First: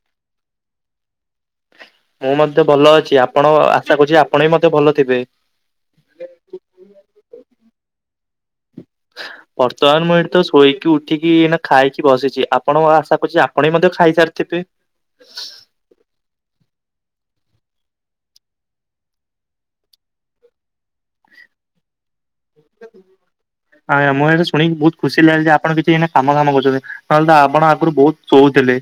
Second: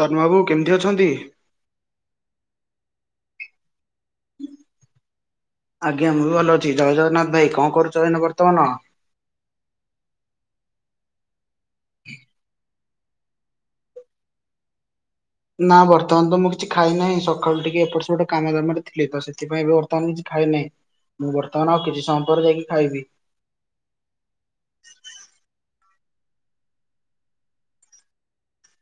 ତର୍ନ୍ମା ବାବୁ କେମିତି ଅଛନ୍ତି? ମୁଁ ମଧ୍ୟ ଭଲ ଅଛି ଆପଣ ଆଶା କରୁଛି ଆପଣ ବି ମତେ ଭଲ ଥିବେ। ଆଜ୍ଞା ମୁଁ ଭଲ ଅଛି ଜୟ ଜଗନ୍ନାଥ୍ ଭାଇ କଣ କରୁଚ ଏଇନ ବର୍ତ୍ତମାନ? ପର୍ତ୍ତମାନ ମୁଁ ଏଠୁ ଶୋଇକି ଉଠିକି ଇଇନା ଖାଇକି ବସିଛି। ଆପ୍ ପଣୁଆ ଆଶା କରୁଛି ଆପଣ ହିଁ ମଧ୍ୟ ଖାଇସାରିଥିବେ। ନାଁ ବର୍ତ୍ତମାନ୍ ତ ମୁଁ କିଛି ଖାଇ ନାହିଁ। ସଖାଳୁ ଟିକେ ଏପଟ ସେପଟ କାମ ଦାମ ରେ ଥିଲି ତ ସେଥିପାଇଁ ବର୍ତ୍ତମାନ କିଛି ଖାଇ ନାହିଁ। ମୁଁ ବର୍ତ୍ତମାନ ଆଉ କିଜି ସମୟ ପରେ ଯାଇକି ଖାଇବି। ଆଜ୍ଞା ମୁଁ ହେଇଠୁ ଶୁଣିକି ବହୁତ ଖୁସି ଲାଗିଲା ଆପଣ କିଛି ଏଇନା କାମ ଦାମ କରୁଛନ୍ତି। ନହେଲେ ତ ଆବଣ ଆଗୁରୁ ବହୁତ ଶୋଉଥିଲେ।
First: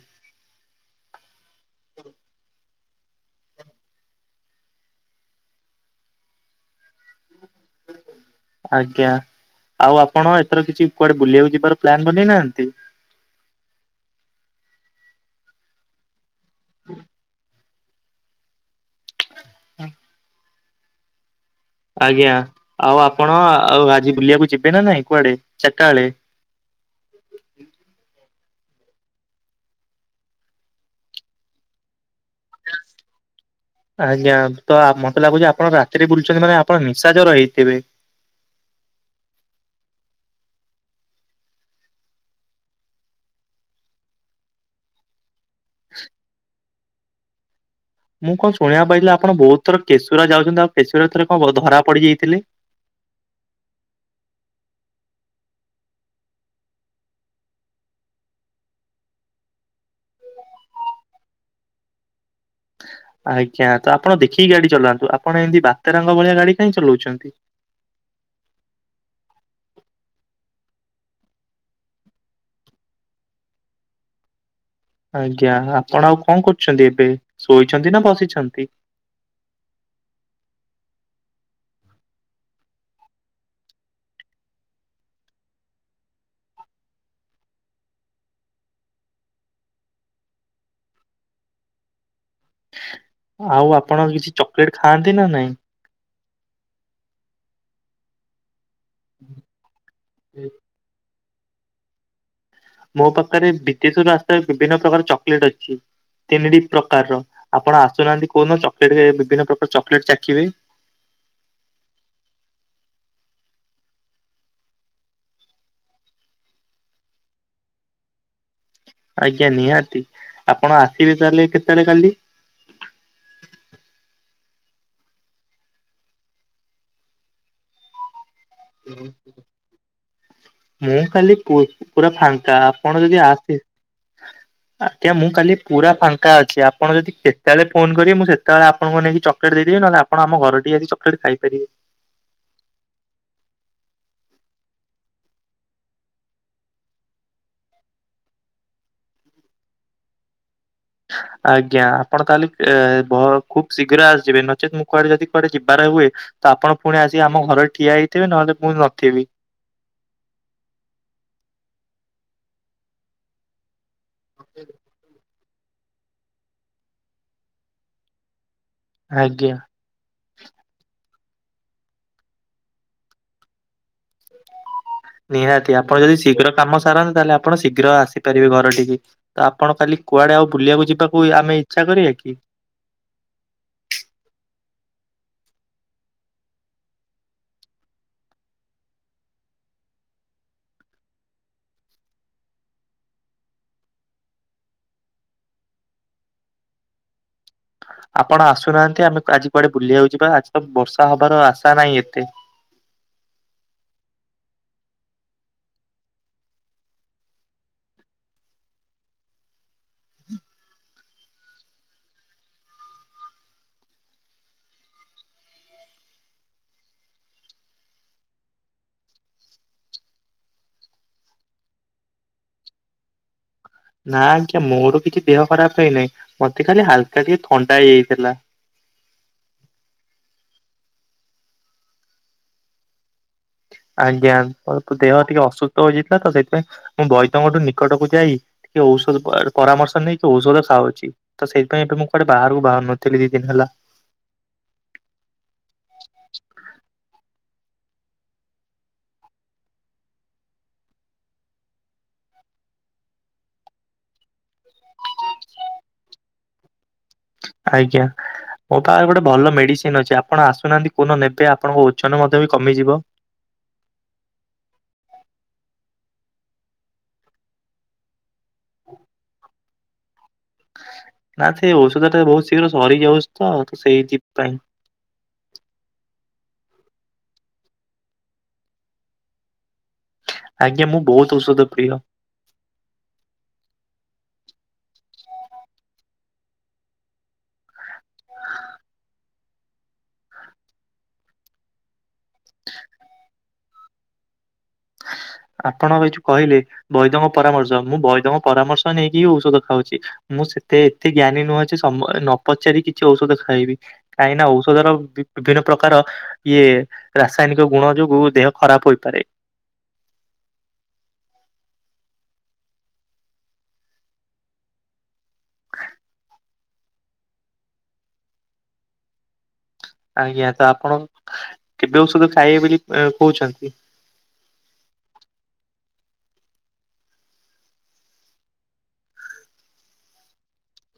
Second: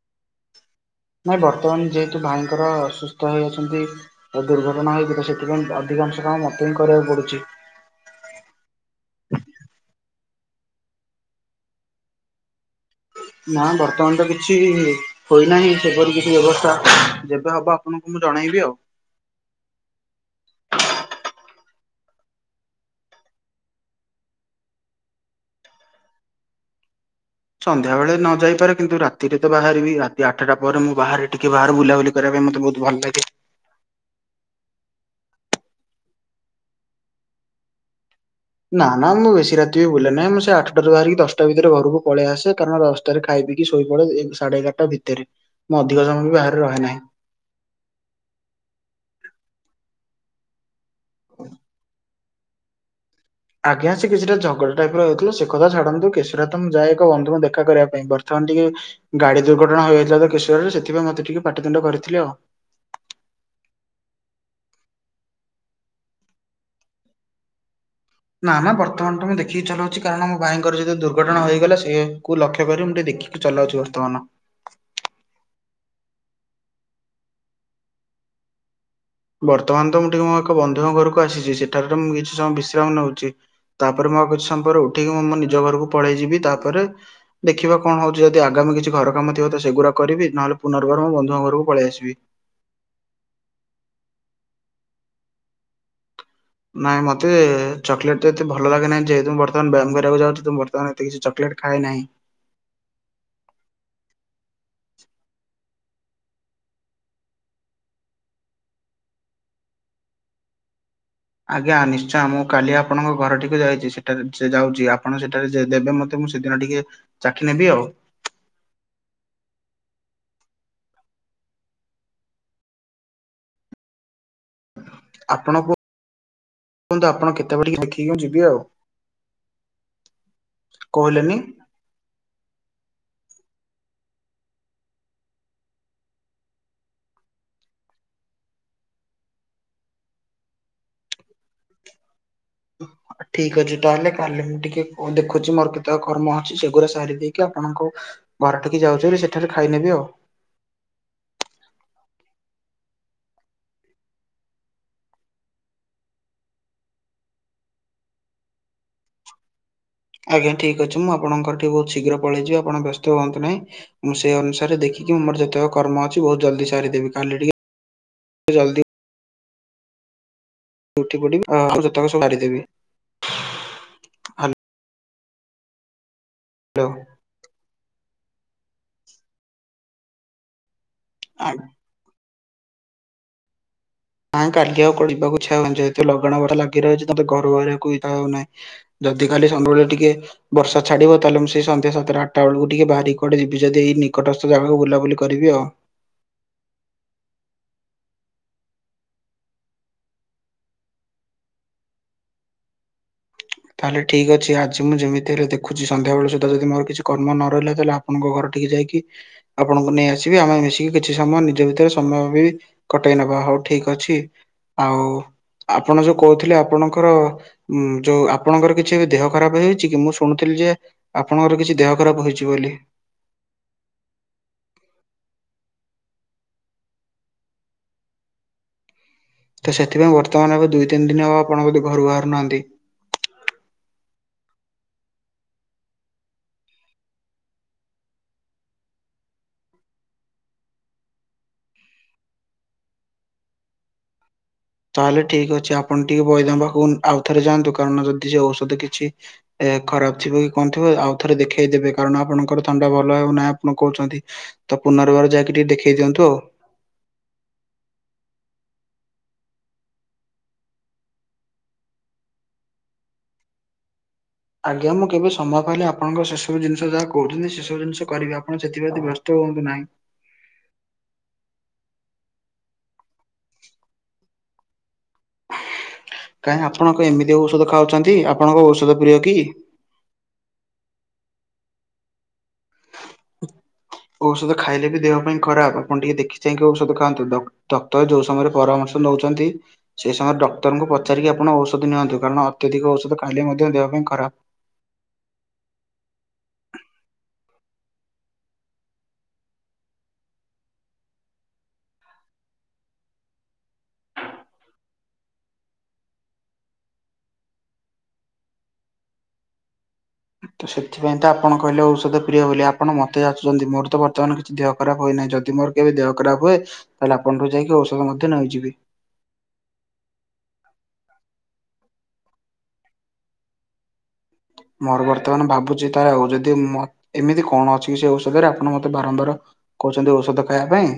ନାଇଁ ବର୍ତ୍ତମାନ୍ ଯେହେତୁ ଭାଇଙ୍କର ସୁସ୍ଥ ହେଇ ଅଛନ୍ତି। ତ ଦୁର୍ଘଟଣା ହେଇଥି ତ ସେଥିପାଇଁ ଅଧିକାଂଶ କାମ ମତେ ହିଁ କରିବାକୁ ପଡ଼ୁଛି। ଆଜ୍ଞା ଆଉ ଆପଣ ଏଥର କିଛି କୁଆଡ଼େ ବୁଲିବାକୁ ଯିବାର ପ୍ଲାନ୍ ବନେଇନାହାଁନ୍ତି? ନା ବର୍ତ୍ତମାନ ତ କିଛି ହୋଇନାହିଁ ସେପରି କିଛି ବ୍ୟବସ୍ଥା ଯେବେ ହବ ଆପଣଙ୍କୁ ମୁଁ ଜଣେଇବି ଆଉ। ହୁଁ। ଆଜ୍ଞା ଆଉ ଆପଣ ଆ ଆଉ ଆଜି ବୁଲିବାକୁ ଯିବେ ନା ନାଇଁ କୁଆଡ଼େ ଚାଟା ଅଳେ? ସନ୍ଧ୍ୟାବେଳେ ନ ଯାଇପାରେ କିନ୍ତୁ ରାତିରେ ତ ବାହାରିବି ରାତି ଆଠଟା ପରେ ମୁଁ ବାହାରେ ଟିକେ ବାହାରେ ବୁଲାବୁଲି କରିଆ ପାଇଁ ମତେ ବହୁତ୍ ଭଲ୍ ଲାଗେ। ଆଜ୍ଞା ତ ଆମ୍ ମତେ ଲାଗୁଛି ଆପଣ ରା ରାତିରେ ବୁଲୁଛନ୍ତି ମାନେ ଆପଣ ନିଶାଜର ହେଇଥିବେ। ନା ନା ମୁଁ ବେଶୀ ରାତିବି ବୁଲେନାହିଁ ମୁଁ ସେ ଆଠଟାାରୁ ବାହାରିକି ଦଶଟା ଭିତରେ ଘରକୁ ପଳେଇ ଆସେ କାରଣ ରସ୍ ତରେ ଖାଇ ପିଇକି ଶୋଇପଡ଼େ ଏଗ୍ ସାଢ଼େ ଏଗାରଟା ଭିତେରେ ମୁଁ ଅଧିକ ସମୟ ବି ବାହାରେ ରହେ ନାହିଁ। ମୁଁ କଣ ଶୁଣିବାକୁ ପାଇଥିଲି ଆପଣ ବହୁତ୍ ଥର କେଶୁରା ଯାଉଛନ୍ତି ଆଉ କେଶୁରାରେ ଥରେ କଣ ବ ଧରା ପଡିଯାଇଥିଲେ। ଆଜ୍ଞା ସେ କିଛିଟା ଝଗଡ଼ ଟାଇପିର ହେଉଥିଲୁ ସେ କଥା ଛାଡ଼ନ୍ତୁ କେଶୁରା ତ ମୁଁ ଯାଏ ଏକ ବନ୍ଧୁଙ୍କୁ ଦେଖା କରିବା ପାଇଁ ବର୍ଥମାନ୍ ଟିକେ ଗାଡ଼ି ଦୁର୍ଘଟଣା ହୋଇଯାଇଥିଲା ତ କେଶୁରାରେ ସେଥିପାଇଁ ମତେ ଟିକେ ପାଟିତୁଣ୍ଡ କରିଥିଲେ ଆଉ। ଆଜ୍ଞା ତ ଆପଣ ଦେଖିକି ଗାଡ଼ି ଚଲାନ୍ତୁ ଆପଣ ଏମିତି ବାତେରାଙ୍କ ଭଳିଆ ଗାଡ଼ି କାଇଁ ଚଲୋଉଛନ୍ତି। ନା ନା ବର୍ତ୍ତମାନ୍ ତ ମୁଁ ଦେଖିକି ଚଲୋଉଛି କାରଣ ମୋ ଭାଇଙ୍କର ଯେତେଏଳେ ଦୁର୍ଘଟଣା ହେଇଗଲା ସେଏ କୁ ଲକ୍ଷ୍ୟ କରି ମୁଁ ଟିକେ ଦେଖି ଚଲାଉଛି ବର୍ତ୍ତମାନ। ଆଜ୍ଞା ଆପଣ ଆଉ କଣ୍ କରୁଛନ୍ତି ଏବେ ଶୋଇଛନ୍ତି ନା ବସିଛନ୍ତି? ବର୍ତ୍ତମାନ୍ ତ ମୁଁ ଟିକେ ମୋ ଏକ ବନ୍ଧୁଙ୍କ ଘରକୁ ଆସିଛି ସେଠାରେ ତ ମୁଁ କିଛି ସମୟ ବିଶ୍ରାମ୍ ନଉଚି। ତାପରେ ମୁ ଆଉ କିଛି ସମ୍ ପରେ ଉଠିକି ମୁଁ ମୋ ନିଜ ଘରୁକୁ ପଳେଇଯିବି ତାପରେ ଦେଖିବା କଣ ହୋଉଚି ଯଦ ଆଗାମୀ କିଛି ଘରକାମ ଥିବ ତ ସେଗୁଡ଼ା କରିବି। ନହେଲେ ପୁନର୍ବାର ମୋ ବନ୍ଧୁଙ୍କ ଘରକୁ ପଳେଇ ଆସିବି। ଆଉ ଆପଣ କିଛି ଚକ୍ଲେଟ୍ ଖାଆନ୍ତି ନା ନାଇଁ? ନାଇଁ ମତେ ଚକ୍ଲେଟ୍ ତେ ଏତେ ଭଲ ଲାଗେ ନାହିଁ ଯେହେତୁ ବର୍ତ୍ତମାନ ବ୍ଯାୟାମ କରିବାକୁଯାଉଛି ତ ମ ତ ହାଁଥି କିଛି ଚକ୍ଲେଟ୍ ଖାଏ ନାହିଁ। ମୋ ପାଖରେ ବିଦେଶରୁ ଆସ୍ତାଏ ବିଭିନ୍ନ ପ୍ରକାର ଚକ୍ଲେଟ୍ ଅଛି। ତିନିଡ଼ି ପ୍ରର୍କାର ଆପଣ ଆସୁନାହାନ୍ତି କଉନ ଚକ୍ଲେଟ୍ ହେ ବିଭିନ୍ନ ପ୍ରକାର ଚକ୍ଲେଟ୍ ଚାଖିବେ। ଆଜ୍ଞା ନିଶ୍ଚୟ ମୁଁ କାଲି ଆପଣଙ୍କ ଘରଟିକୁ ଯାଇଚୀ ସେଠାରେ ସେ ଯାଉଚୀ ଆପଣ ସେଠାରେ ଯେ ଦେବେ ମତେ। ମୁଁ ସେଦିନ ଟିକେ ଚାଖି ନେବି ଆଉ। ଆଜ୍ଞା ନିହାତି ଆପଣ ଆସିବେ ତାହେଲେ କେତେବେଳେ କାଲି? ଆପଣଙ୍କୁ ନ୍ତୁ ଆପଣ କେତେବେଳେ ଦେଖିକି ମୁଁ ଯିବି ଆଉ [inaudible] ମୁଁ କାଲି କହିଲେନି। ପୁ ପୁରା ଫାଙ୍କା ଆପଣ ଯଦି ଆସି। [inaudible] ଆଜ୍ଞା ମୁଁ କାଲି ପୁରା ଫାଙ୍କା ଅଛି ଆପଣ ଯଦି କେତେବେଳେ ଫୋନ୍ କରିବେ ମୁଁ ସେତେବେଳେ ଆପଣଙ୍କୁ ନେଇକି ଚକ୍ଲେଟ୍ ଦେଇଦେବି ନହେଲେ ଆ। ପଣ ଆମ ଘରଟି ଆଜି ଚକ୍ଲେଟ୍ ଖାଇପାରିବେ। [inaudible] ଠିକ୍ ଅଛି ତାହେଲେ କାଲି ମୁଁ ଟିକେ ଦେଖୁଚି ମୋର କେତେବେଳେ କର୍ମ ଅଛି ସେଗୁଡା ସାରି ଦେଇକି ଆପଣଙ୍କୁ। ଘର ଠିକି ଯାଉଛି ବୋଲି ସେଠାରେ ଖାଇନେବି ଆଉ। ଆଜ୍ଞା ଆପଣ କାଲି ଏ ଭ ଖୁବ୍ ଶୀଘ୍ର ଆସିଯିବେ ନଚେତ୍ ମୁଁ କୁଆଡେ ଯଦି କୁଆଡେ ଯିବାର ହୁଏ। ତ ଆପଣ ଫୁଣି ଆସିକି ଆମ ଘର ଠିଆ ହେଇଥିବେ ନହଲେ ମୁଁ ନଥିବି। ଆଜ୍ଞା ଠିକ୍ ଅଛି ମୁଁ ଆପଣଙ୍କ ଠି ବହୁତ୍ ଶୀଘ୍ର ପଳେଇଯିବି ଆପଣ ବ୍ୟସ୍ତ ହୁଅନ୍ତୁ ନାହିଁ। ମୁଁ ସେ ଅନୁସାରେ ଦେଖିକି ମୋର ଯେତେବେଳେ କର୍ମ ଅଛି ବହୁତ୍ ଜଲ୍ଦି ସାରିଦେବି କାଲି ଟିକେ ଜଲ୍ଦି। ଆଜ୍ଞା। ଉଠି ପଡିବି ହଁ ଆଉ ଯେତକ ସବୁ ସାରିଦେବି। ହାଲୋ। ନିହାତି ଆପଣ ଯଦି ଶୀଘ୍ର କାମ ସାରାନ୍ତି ତାହେଲେ ଆ। ଆପଣ ଶୀଘ୍ର ଆସିପାରିବେ ଘର ଟିକି ତ ଆପଣ କାଲି କୁଆଡେ ଆଉ ବୁଲିବାକୁ ଯିବା। ଆମେ ଇଚ୍ଛା କରିବା କି? ନାଁ କାଲି ଆଉ କୁଆଡ଼େ ଯିବାକୁ ଇଚ୍ଛା ହଉନି ଯେହେତୁ ଲଗାଣ ବର୍ଷା ଲାଗି ରହିଛି ତତେ ଘରୁ ବାହାରିବାକୁ ଇଚ୍ଛା ହଉନାହିଁ। ଯଦି କାଲି ଟିକେ। ବର୍ଷା ଛାଡ଼ିବ ତାହେଲେ ମୁଁ ସେ ସନ୍ଧ୍ୟା ସାତଟା ଆଠଟା ବେଳକୁ ଟିକେ ବାହାରିକି କୁଆଡେ ଯିବି ଯଦି ଏଇ ନିକଟସ୍ଥ ଜାଗାକୁ ବୁଲାବୁଲି କରିବି ଆଉ। ଆପଣ ଆସୁନାହାନ୍ତି ଆମେ ଆଜି କୁଆଡେ ବୁଲିିବାକୁ ଯିବା ଆଜି ତ ବର୍ଷା ହବାର ଆଶା ନାହିଁ ଏତେ। ତାହେଲେ ଠିକ୍ ଅଛି ଆଜି ମୁଁ ଯେମିତି ହେଲେ ଦେଖୁଛି ସଂଧ୍ୟା ବେଳେ ସୁଧା ଯଦି ମୋର କିଛି କର୍ମ ନ ରହିଲା ତାହେଲେ। ଆପଣଙ୍କ ଘର ଟିକେ ଯାଇକି ଆପଣଙ୍କୁ ନେଇ ଆସିବି ଆମେ ମିଶିକି କିଛି ସମୟ ନିଜ ଭିତରେ ସମୟ ବି। କଟେଇ ନବା ହୋଉ ଠିକ୍ ଅଛି। ଆଉ ଆପଣ ଯୋଉ କୋହୁଥିଲେ ଆପଣଙ୍କର ଉଁ ଯୋଉ ଆ। ଆପଣଙ୍କର କିଛି ଦେହ ଖରାପ ହେଇଛି କି ମୁଁ ଶୁଣୁଥିଲି ଯେ ଆପଣଙ୍କର କିଛି ଦେହ ଖରାପ ହୋଇଚି ବୋଲି। ନା ଆଜ୍ଞା ମୋର କିଛି ଦେହ ଖରାପ ହେଇନାହିଁ ମତେ ଖାଲି ହାଲ୍କା ଟିକେ ଥଣ୍ଡା ହେଇଯାଇଥିଲା। ତ ସେଥିପାଇଁ ବର୍ତ୍ତମାନ ଏବେ ଦୁଇ ତିନି ଦିନ ହେବ ଆପଣ ବୋଧେ ଘରୁ ବାହାରୁନାହାନ୍ତି? ଆଜ୍ଞା ମୋର ତ ଦେହ ଟିକେ ଅସୁସ୍ଥ ହୋଇଛି ତ ସେଥିପାଇଁ ମୁଁ ବୈଦଙ୍କଠୁ ନିକଟକୁ ଯାଇ। ଟିକେ ଔଷଧ ପରାମର୍ଶ ନେଇ କି ଔଷଧ ଖାଉଚି। ତ ସେଇଥିପାଇଁ ଏବେ ମୁଁ କୁଆଡେ ବାହାରକୁ ବାହାରୁନଥିଲି ଦି ଦିନ ହେଲା। ତାହେଲେ ଠିକ୍‌ଅଛି ଆପଣ ଟିକେ ବଇଦ ପାଖକୁ ଆଉଥରେ ଯାଆନ୍ତୁ କାରଣ ଯଦି ସେ ଔଷଧ କିଛି। ଏ ଖରାପ ଥିବ କି କଣ ଥିବ ଆଉ ଥରେ ଦେଖେଇ ଦେବେ କାରଣ ଆପଣଙ୍କର ଥଣ୍ଡା ଭଲ ହେଉ ନାହିଁ ଆପଣ କହୁଛନ୍ତି। ତ ପୁନର୍ବାର ଯାଇକି ଟିକେ ଦେଖେଇ ଦିଅନ୍ତୁ ଆଉ। ଆଜ୍ଞା। ମୋ ପାଖରେ ଗୋଟେ ଭଲ ମେଡିସିନ୍ ଅଛି ଆପଣ ଆସୁନାହାନ୍ତି କୋଉଦିନ ନେବେ ଆପଣଙ୍କ ଓଜନ ମଧ୍ୟ ବି କମିଯିବ। ଆଜ୍ଞା ମୁଁ କେବେ ସମୟ ପାଇଲେ ଆପଣଙ୍କ ସେସବୁ ଜିନିଷ ଯାହା କହୁଛନ୍ତି ସେସବୁ ଜିନିଷ କରିବି ଆ। ଆପଣ ସେଥିପ୍ରତି ବ୍ୟସ୍ତ ହଅନ୍ତୁ ନାହିଁ। ନା ସେଇ ଔଷଧ ଟା ବୋହୁତ ଶୀଘ୍ର ସରିଯାଉଛି ତ ସେଇଥି ପାଇଁ। କାହିଁ ଆପଣ କଣ ଏମିତି ଔଷଧ ଖାଉଛନ୍ତି ଆପଣଙ୍କ ଔଷଧ ପ୍ରିୟ କି? ଆଜ୍ଞା ମୁଁ ବୋହୁତ୍ ଔଷଧ ପ୍ରିୟ। ଔଷଧ ଖାଇଲେ ବି ଦେହ ପାଇଁ ଖରାପ। ଆପଣ ଟିକେ ଦେଖି ଚାହିଁକି ଔଷଧ ଖାଆନ୍ତୁ। ଡକ୍ଟର ଯୋଉ ସମୟରେ ପରାମର୍ଶ ନୋଉଛନ୍ତି। ସେଇ ସମୟରେ ଡକ୍ଟରଙ୍କୁ ପଚାରିକି ଆପଣ ଔଷଧ ନିଅନ୍ତୁ, କାରଣ ଅତ୍ୟଧିକ ଔଷଧ ଖାଇଲେ ମଧ୍ୟ ଦେହ ପାଇଁ ଖରାପ। ଆପଣ ଏଠୁ କହିଲେ ବୈଦଙ୍କ ପରାମର୍ଶ ମୁଁ ବୈଦଙ୍କ ପରାମର୍ଶ ନେଇକି ହି ଔଷଧ ଖାଉଛି। ମୁଁ ସେତେ ଏତେ ଜ୍ଞାନୀ ନୁହଁ ଯେ ସ ନ ପଚାରି କିଛି ଔଷଧ ଖାଇବି। କାହିଁକିନା ଔଷଧର ବିଭିନ୍ନ ପ୍ରକାର ଇଏ ରାସାୟନିକ ଗୁଣ ଯୋଗୁ ଦେହ ଖରାପ ହୋଇପାରେ। ତ ସେଥିପାଇଁ ତ ଆପଣ କହିଲେ ଔଷଧ ପ୍ରିୟ ବୋଲି ଆପଣ ମତେ ଜଚୁଛନ୍ତି, ମୋର ତ ବର୍ତ୍ତମାନ କିଛି ଦେହ ଖରାପ ହୋଇନାହିଁ। ଯଦି ଯଦି ମୋର କେବେ ଦେହ ଖରାପ ହୁଏ, ତାହେଲେ ଆପଣଙ୍କଠୁ ଯାଇକି ଔଷଧ ମଧ୍ୟ ନେଇଯିବି। ଆଜ୍ଞା ତ ଆପଣ କେବେ ଔଷଧ ଖାଇବେ ବୋଲି କଉଛନ୍ତି? ମୋର ବର୍ତ୍ତମାନ ଭାବୁଛି ତାହେଲେ ଆଉ ଯଦି ମ ଏମିତି କଣ ଅଛି କି ସେ ଔଷଧରେ ଆପଣ ମତେ ବାରମ୍ବାର କହୁଛନ୍ତି ଔଷଧ ଖାଇବା ପାଇଁ।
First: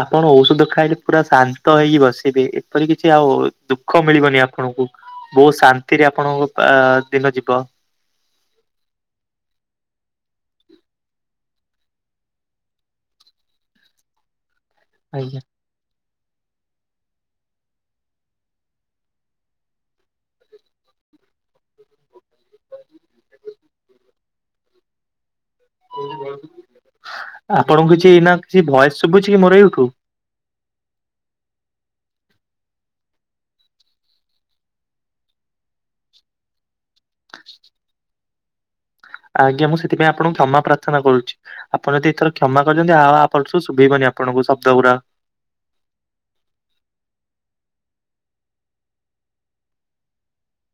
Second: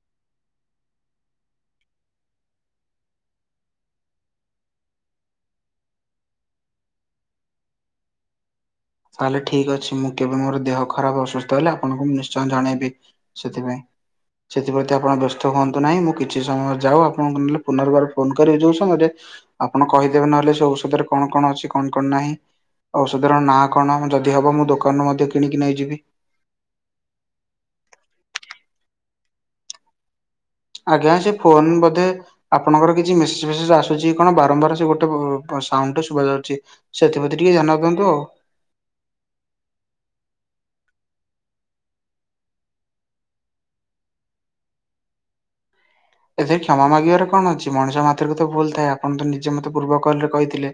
ଆପଣ ଔଷଧ ଖାଇଲେ ପୁରା ଶାନ୍ତ ହେଇକି ବସିବେ ଏପରି କିଛି ଆଉ ଦୁଃଖ ମିଳିବନି ଆପଣଙ୍କୁ ବୋହୁତ ଶାନ୍ତିରେ ଆପଣଙ୍କ ଆ ଦିନ ଯିବ। ତାହେଲେ ଠିକ୍ ଅଛି ମୁଁ କେବେ ମୋର ଦେହ ଖରାପ ଅସୁସ୍ଥ ହେଲେ ଆପଣଙ୍କୁ ମୁଁ ନିଶ୍ଚୟ ଜଣେଇବି। ସେଥିପାଇଁ ସେଥିପ୍ରତି ଆପଣ ଆଜ୍ଞା। ବ୍ୟସ୍ତ ହୁଅନ୍ତୁ ନାହିଁ ମୁଁ କିଛି କିଛି ସମୟ ଯାଉ ଆପଣଙ୍କୁ ନଲେ ପୁନର୍ବାର ଫୋନ କରିବେ ଯୋଉ ସମୟରେ ଆପଣ କହିଦେବେ ନଲେ ସେ ଔଷଧରେ କଣ କଣ ଅଛି କଣ କଣ ନାହିଁ? ଔଷଧର ନାଁ କଣ ଯଦି ହବ ମୁଁ ଦୋକାନରୁ ମଧ୍ୟ କିଣିକି ନେଇଯିବି। ଆପଣଙ୍କୁ କିଛି ନା କିଛି ଭୟସ ଶୁଭୁଛି କି ମୋର ଏଇଠୁ? ଆଜ୍ଞା ସେ ଫୋନ ବୋଧେ ଆପଣଙ୍କର କିଛି ମେସେଜ ଫେସେଜ ଆସୁଛି କଣ ବାରମ୍ବାର ସେ ଗୋଟେ ଉ ସାଉଣ୍ଡଟେ ଶୁବା ଯାଉଛି। ସେଥିପ୍ରତି ଟିକେ ଧ୍ୟାନ ରଖନ୍ତୁ ଆଉ। ଆଜ୍ଞା ମୁଁ ସେଥିପାଇଁ ଆପଣଙ୍କୁ କ୍ଷମା ପ୍ରାର୍ଥନା କରୁଛି। ଆପଣ ଯଦି ଏଥର କ୍ଷମା କରିଦିଅନ୍ତି ଆଉ ଆରପାଳିଠୁ ଶୁଭେଇବନି ଆପଣଙ୍କୁ ଶବ୍ଦ ଗୁୁରା। ଏଥିରେ କ୍ଷମା ମାଗିବାର କଣ ଅଛି? ମଣିଷ ମାତ୍ରେ କେ ତ ଭୁଲ ଥାଏ, ଆପଣ ତ ନିଜେ ମତେ ପୂର୍ବ କଲରେ କହିଥିଲେ।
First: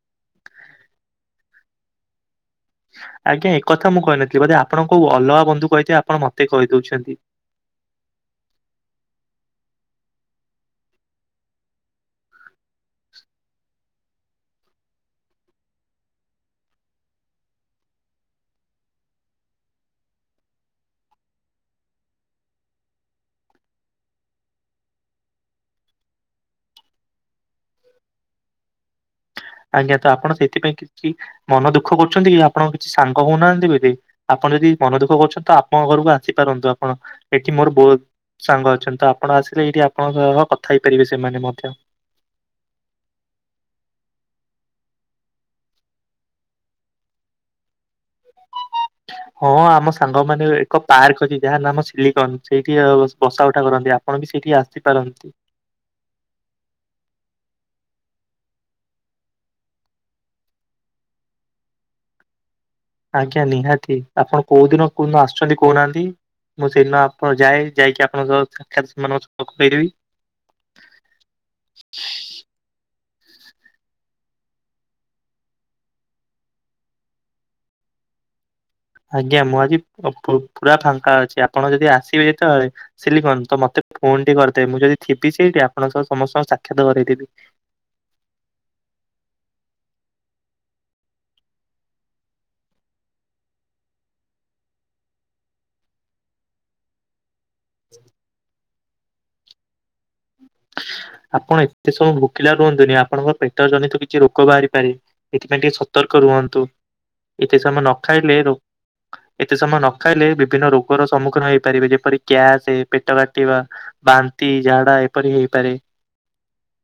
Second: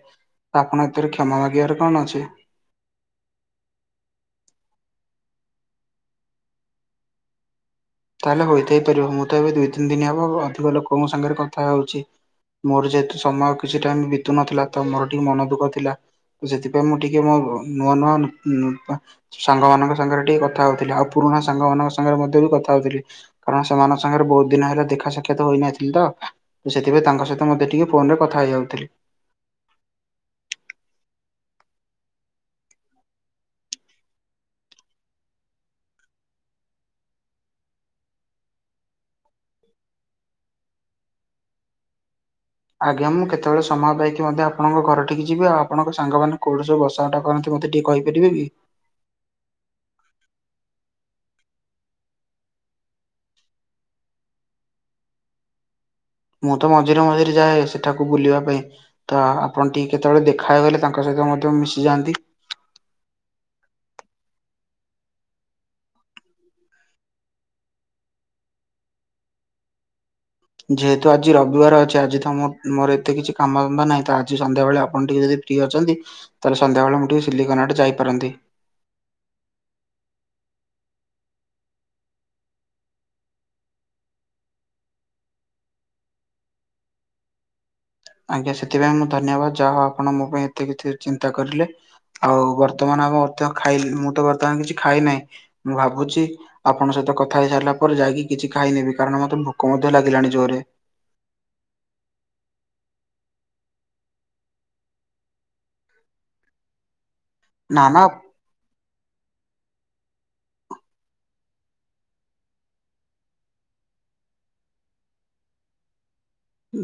ତ ଆପଣ ଏଥିରେ କ୍ଷମା ମାଗିବାରେ କଣ ଅଛି? ଆଜ୍ଞା ଏକଥା ମୁଁ କହିନଥିଲି ବୋଧେ ଆପଣ କୋଉ ଅଲଗା ବନ୍ଧୁ କହିଥିବେ ଆପଣ ମତେ କହିଦଉଛନ୍ତି। ତାଲେ ହୋଇଥାଇ ପାରିବ, ମୁଁ ତ ଏବେ ଦିଇ ତିନି ଦିନି ହବ ଅଧିକ ଲୋକଙ୍କ ସାଙ୍ଗରେ କଥା ହଉଛି। ମୋର ଯେହେତୁ ସମୟ କିଛି ଟାଇମ ବିତୁ ନଥିଲା ତ ମୋର ଟିକେ ମନ ଦୁଃଖ ଥିଲା। ସେଥିପାଇଁ ମୁଁ ଟିକେ ମୋ ନୂଆ ନୂଆ ଉଁ ସାଙ୍ଗମାନଙ୍କ ସାଙ୍ଗରେ ଟିକେ କଥା ହଉଥିଲି। ଆଉ ପୁରୁଣା ସାଙ୍ଗ ମାନଙ୍କ ସାଙ୍ଗରେ ମଧ୍ୟ ବି କଥା ହଉଥିଲି, କାରଣ ସେମାନଙ୍କ ସାଙ୍ଗରେ ବୋହୁତ ଦିନ ହେଲା ଦେଖା ସାକ୍ଷାତ ହୋଇନଥିଲି ତ। ତ ସେଥିପାଇଁ ତାଙ୍କ ସହିତ ମତେ ଟିକେ ଫୋନ ରେ କଥା ହେଇଯାଉଥିଲି। ଆଜ୍ଞା ତ ଆପଣ ସେଥିପାଇଁ କିଛି ମନ ଦୁଃଖ କରୁଛନ୍ତି କି ଆପଣଙ୍କ କିଛି ସାଙ୍ଗ ହଉନାହାନ୍ତି ବୋଲି? ଆପଣ ଯଦି ମନ ଦୁଃଖ କରୁଛନ୍ତି ତ ଆପଣଙ୍କ ଘରକୁ ଆସିପାରନ୍ତୁ ଆପଣ ଏଠି ମୋର ବୋହୁତ ସାଙ୍ଗ ଅଛନ୍ତି ତ ଆପଣ ଆସିଲେ ଏଇଠି ଆପଣଙ୍କ ସହ କଥା ହେଇପାରିବେ ସେମାନେ ମଧ୍ୟ। ଆଜ୍ଞା ମୁଁ କେତେବେଳେ ସମୟ ପାଇକି ମଧ୍ୟ ଆପଣଙ୍କ ଘରଠିକି ଯିବି ଆଉ ଆପଣଙ୍କ ସାଙ୍ଗମାନେ କୋଉଡି ସବୁ ବସା ଉଠା କରନ୍ତି ମତେ ଟିକେ କହିପାରିବେ କି? ହଁ ଆମ ସାଙ୍ଗ ମାନେ ଏକ ପାର୍କ ଅଛି ଯାହା ନାମ ସିଲିକନ ସେଇଠି ବସା ଉଠା କରନ୍ତି।। ଆପଣ ବି ସେଇଠି ଆସିପାରନ୍ତି। ମୁଁ ତ ମଝିରେ ମଝିରେ ଯାଏ ସେଠାକୁ ବୁଲିବା ପାଇଁ। ତ ଆପଣ ଟିକି କେତେବେଳେ ଦେଖାହେଇଗଲେ ତାଙ୍କ ସହିତ ମଧ୍ୟ ମିଶିଯାଆନ୍ତି। ଆଜ୍ଞା ନିହାତି ଆପଣ କୋଉ ଦିନ କୋଉ ଦିନ ଆସୁଛନ୍ତି କହୁନାହାନ୍ତି? ମୁଁ ସେଇଦିନ ଆପଣ ଯାଏ ଯାଇକି ଆପଣଙ୍କ ସାତ ସେମାନଙ୍କବି ଫେରିବି। ଯେହେତୁ ଆଜି ରବିବାର ଅଛି ଆଜି ତମ ମୋର ଏତେ କିଛି କାମଧନ୍ଦା ନାହିଁ ତ ଆଜି ସନ୍ଧ୍ୟାବେଳେ ଆପଣ ଟିକେ ଯଦି ଫ୍ରି ଅଛନ୍ତି। ତାହେଲେ ସନ୍ଧ୍ୟାବେଳେ ମୁଁ ଟିକେ ସିଲିକନ୍ ଆଡ଼େ ଯାଇପାରନ୍ତି। ଆଜ୍ଞା ମୁଁ ଆଜି ପୁ ପୁରା ଫାଙ୍କା ଅଛି ଆପଣ ଯଦି ଆସିବେ କେତେବେଳେ ସିଲିକନ୍ ତ ମତେ ଫୋନ୍ ଟି କରିଦେବେ ମୁଁ ଯଦି ଥିବି ସେଇଠି ଆପଣଙ୍କ ସହ ସମସ୍ତଙ୍କ ସାକ୍ଷାତ କରେଇଦେବି। ଆଜ୍ଞା ସେଥିପାଇଁ ମୁଁ ଧନ୍ୟବାଦ ଯାହା ହଉ ଆପଣ ମୋ ପାଇଁ ଏତେ କିଛି ଚିନ୍ତା କରିଲେ। ଆଉ ବର୍ତ୍ତମାନ ଆମ ମଧ୍ୟ ଖାଇ ମୁଁ ତ ବର୍ତ୍ତମାନ କିଛି ଖାଇ ନାହିଁ ମୁଁ ଭାବୁଛି ଆପଣଙ୍କ ସହିତ କଥା ହେଇ ସାରିଲା ପରେ ଯାଇକି କିଛି ଖାଇନେବି କାରଣ ମତେ ଭୋକ ମଧ୍ୟ ଲାଗିଲାଣି ଜୋରେ। ଆପଣ ଏତେ ସମୟ ଭୋକିଲା ରୁହନ୍ତୁନି‌ ଆପଣଙ୍କ ପେଟ ଜନିତ କିଛି ରୋଗ ବାହାରିପାରେ। ଏଥିପାଇଁ ଟିକେ ସତର୍କ ରୁହନ୍ତୁ‌ ଏତେ ସମୟ ନା ନ ନା ଖାଇଲେ ରୋ ଏତେ ସମୟ ନ ଖାଇଲେ ବିଭିନ୍ନ ରୋଗର ସମ୍ମୁଖୀନ ହେଇପାରିବେ ଯେପରି ଗ୍ୟାସ, ପେଟ କାଟିବା। ବାନ୍ତି, ଝାଡ଼ା ଏପରି ହେଇପାରେ।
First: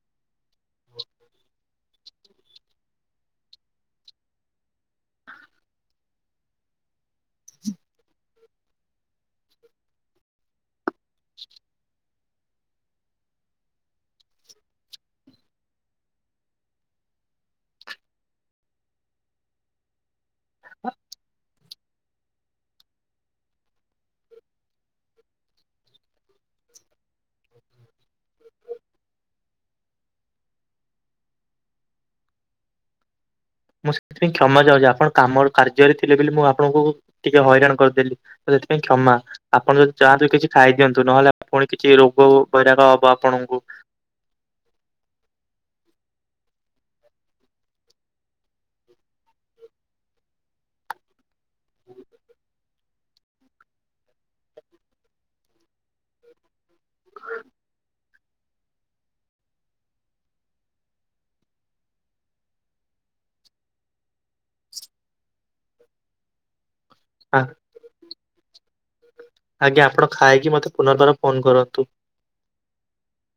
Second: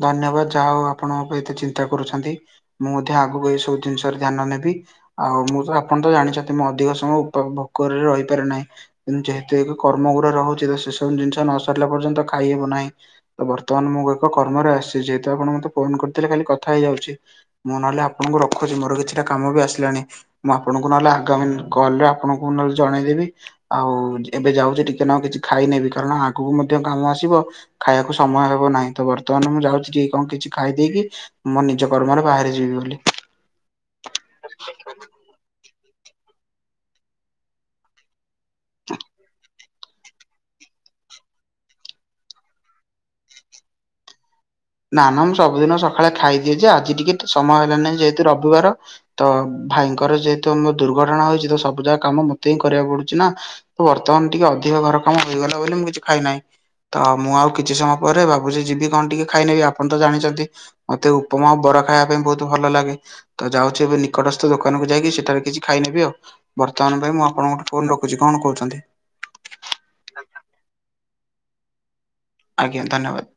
ଧନ୍ୟବାଦ ଯାହା ହଉ ଆପଣ ମୋ ପାଇଁ ଏତେ ଚିନ୍ତା କରୁଛନ୍ତି। ମୁଁ ମଧ୍ୟ ଆଗକୁ ଏଇ ସବୁ ଜିନିଷରେ ଧ୍ୟାନ ନେବି‌ ଆଉ ମୁଁ ତ ଆପଣ ତ ଜାଣିଛନ୍ତି ମୁଁ ଅଧିକ ସମୟ ଭୋ ଭୋକରେ ରହି ନାହିଁ ଯେହେତୁ ଏବେ କର୍ମ ଗୁରେ ରହୁଛି ତ ସେସବୁ ଜିନିଷ ନ ସାରିଲା ପର୍ଯ୍ୟନ୍ତ ଖାଇହବ ନାହିଁ। ତ ବର୍ତ୍ତମାନ ମୁଁ ଏକ କର୍ମରେ ଆସିଛି ଯେହେତୁ ଆପଣ ମତେ ଫୋନ କରିଥିଲେ ଖାଲି କଥା ହେଇଯାଉଛି। ମୁଁ ନହେଲେ ଆପଣଙ୍କୁ ରଖୁଛି ମୋର କିଛିଟା କାମ ବି ଆସିଲାଣି ମୁଁ ଆପଣଙ୍କୁ ନହେଲେ ଆଗାମୀ କଲ୍ ରେ ଆପଣଙ୍କୁ ମୁଁ ନହେଲେ ଜଣେଇଦେବି। ଆଉ ଏବେ ଯାଉଛି ଟିକେ ନାଗୁ କିଛି ଖାଇନେବି କାରଣ ଆଗକୁ ମଧ୍ୟ କାମ ଆସିବ। ଖାଇବାକୁ ସମୟ ହେବ ନାହିଁ। ତ ବର୍ତ୍ତମାନ ମୁଁ ଯାଉଛି ଟିକେ କଣ କିଛି ଖାଇଦେଇକି ମୋ ନିଜ କର୍ମରେ ବାହାରି ଯିବି ବୋଲି। ମୁଁ ସେଥିପାଇଁ କ୍ଷମା ଚାହୁଁଛି ଆପଣ କାମ କାର୍ଯ୍ୟରେ ଥିଲେ ବୋଲି ମୁଁ ଆପଣଙ୍କୁ ଟିକେ ହଇରାଣ କରିଦେଲି। ସେଥିପାଇଁ କ୍ଷମା ଆପଣ ଯଦି ଯାଆନ୍ତୁ କିଛି ଖାଇଦିଅନ୍ତୁ ନହେଲେ ପୁଣି କିଛି ରୋଗ ବୈରାଗ ହବ ଆପଣଙ୍କୁ। ନାଁ ନାଁ ମୁଁ ସବୁଦିନ ସକାଳେ ଖାଇଦିଏ ଯେ ଆଜି ଟିକେ ସମୟ ହେଲାନାହିଁ ଯେହେତୁ ରବିବାର। ତ ଭାଇଙ୍କର ଯେହେତୁ ମୋ ଦୁର୍ଘଟଣା ହେଇଛି ତ ସବୁ ଯାକ କାମ ମତେ କରିବାକୁ ପଡୁଛି ନା ତ ବର୍ତ୍ତମାନ ଟିକେ ଅଧିକ ଘର କାମ ହୋଇଗଲା ବୋଲି ମୁଁ କିଛି ଖାଇନାହିଁ। ତ ମୁଁ ଆଉ କିଛି ସମୟ ପରେ ଭାବୁଛି ଯିବି କଣ ଟିକେ ଖାଇନେବି ଆପଣ ତ ଜାଣିଛନ୍ତି। ମତେ ଉପମା ଓ ବରା ଖାଇବା ପାଇଁ ବହୁତ୍ ଭଲ ଲାଗେ। ତ ଯାଉଛି ଏବେ ନିକଟସ୍ଥ ଦୋକାନକୁ ଯାଇକି ସେଠାରେ କିଛି ଖାଇନେବି ଆଉ। ବର୍ତ୍ତମାନ ପାଇଁ ମୁଁ ଆପଣଙ୍କଠୁ ଫୋନ ରଖୁଛି କଣ କହୁଛନ୍ତି। ଆଜ୍ଞା ଆପଣ ଖାଇକି ମତେ ପୁନର୍ବାର ଫୋନ କରନ୍ତୁ। ଆଜ୍ଞା ଧନ୍ୟବାଦ୍।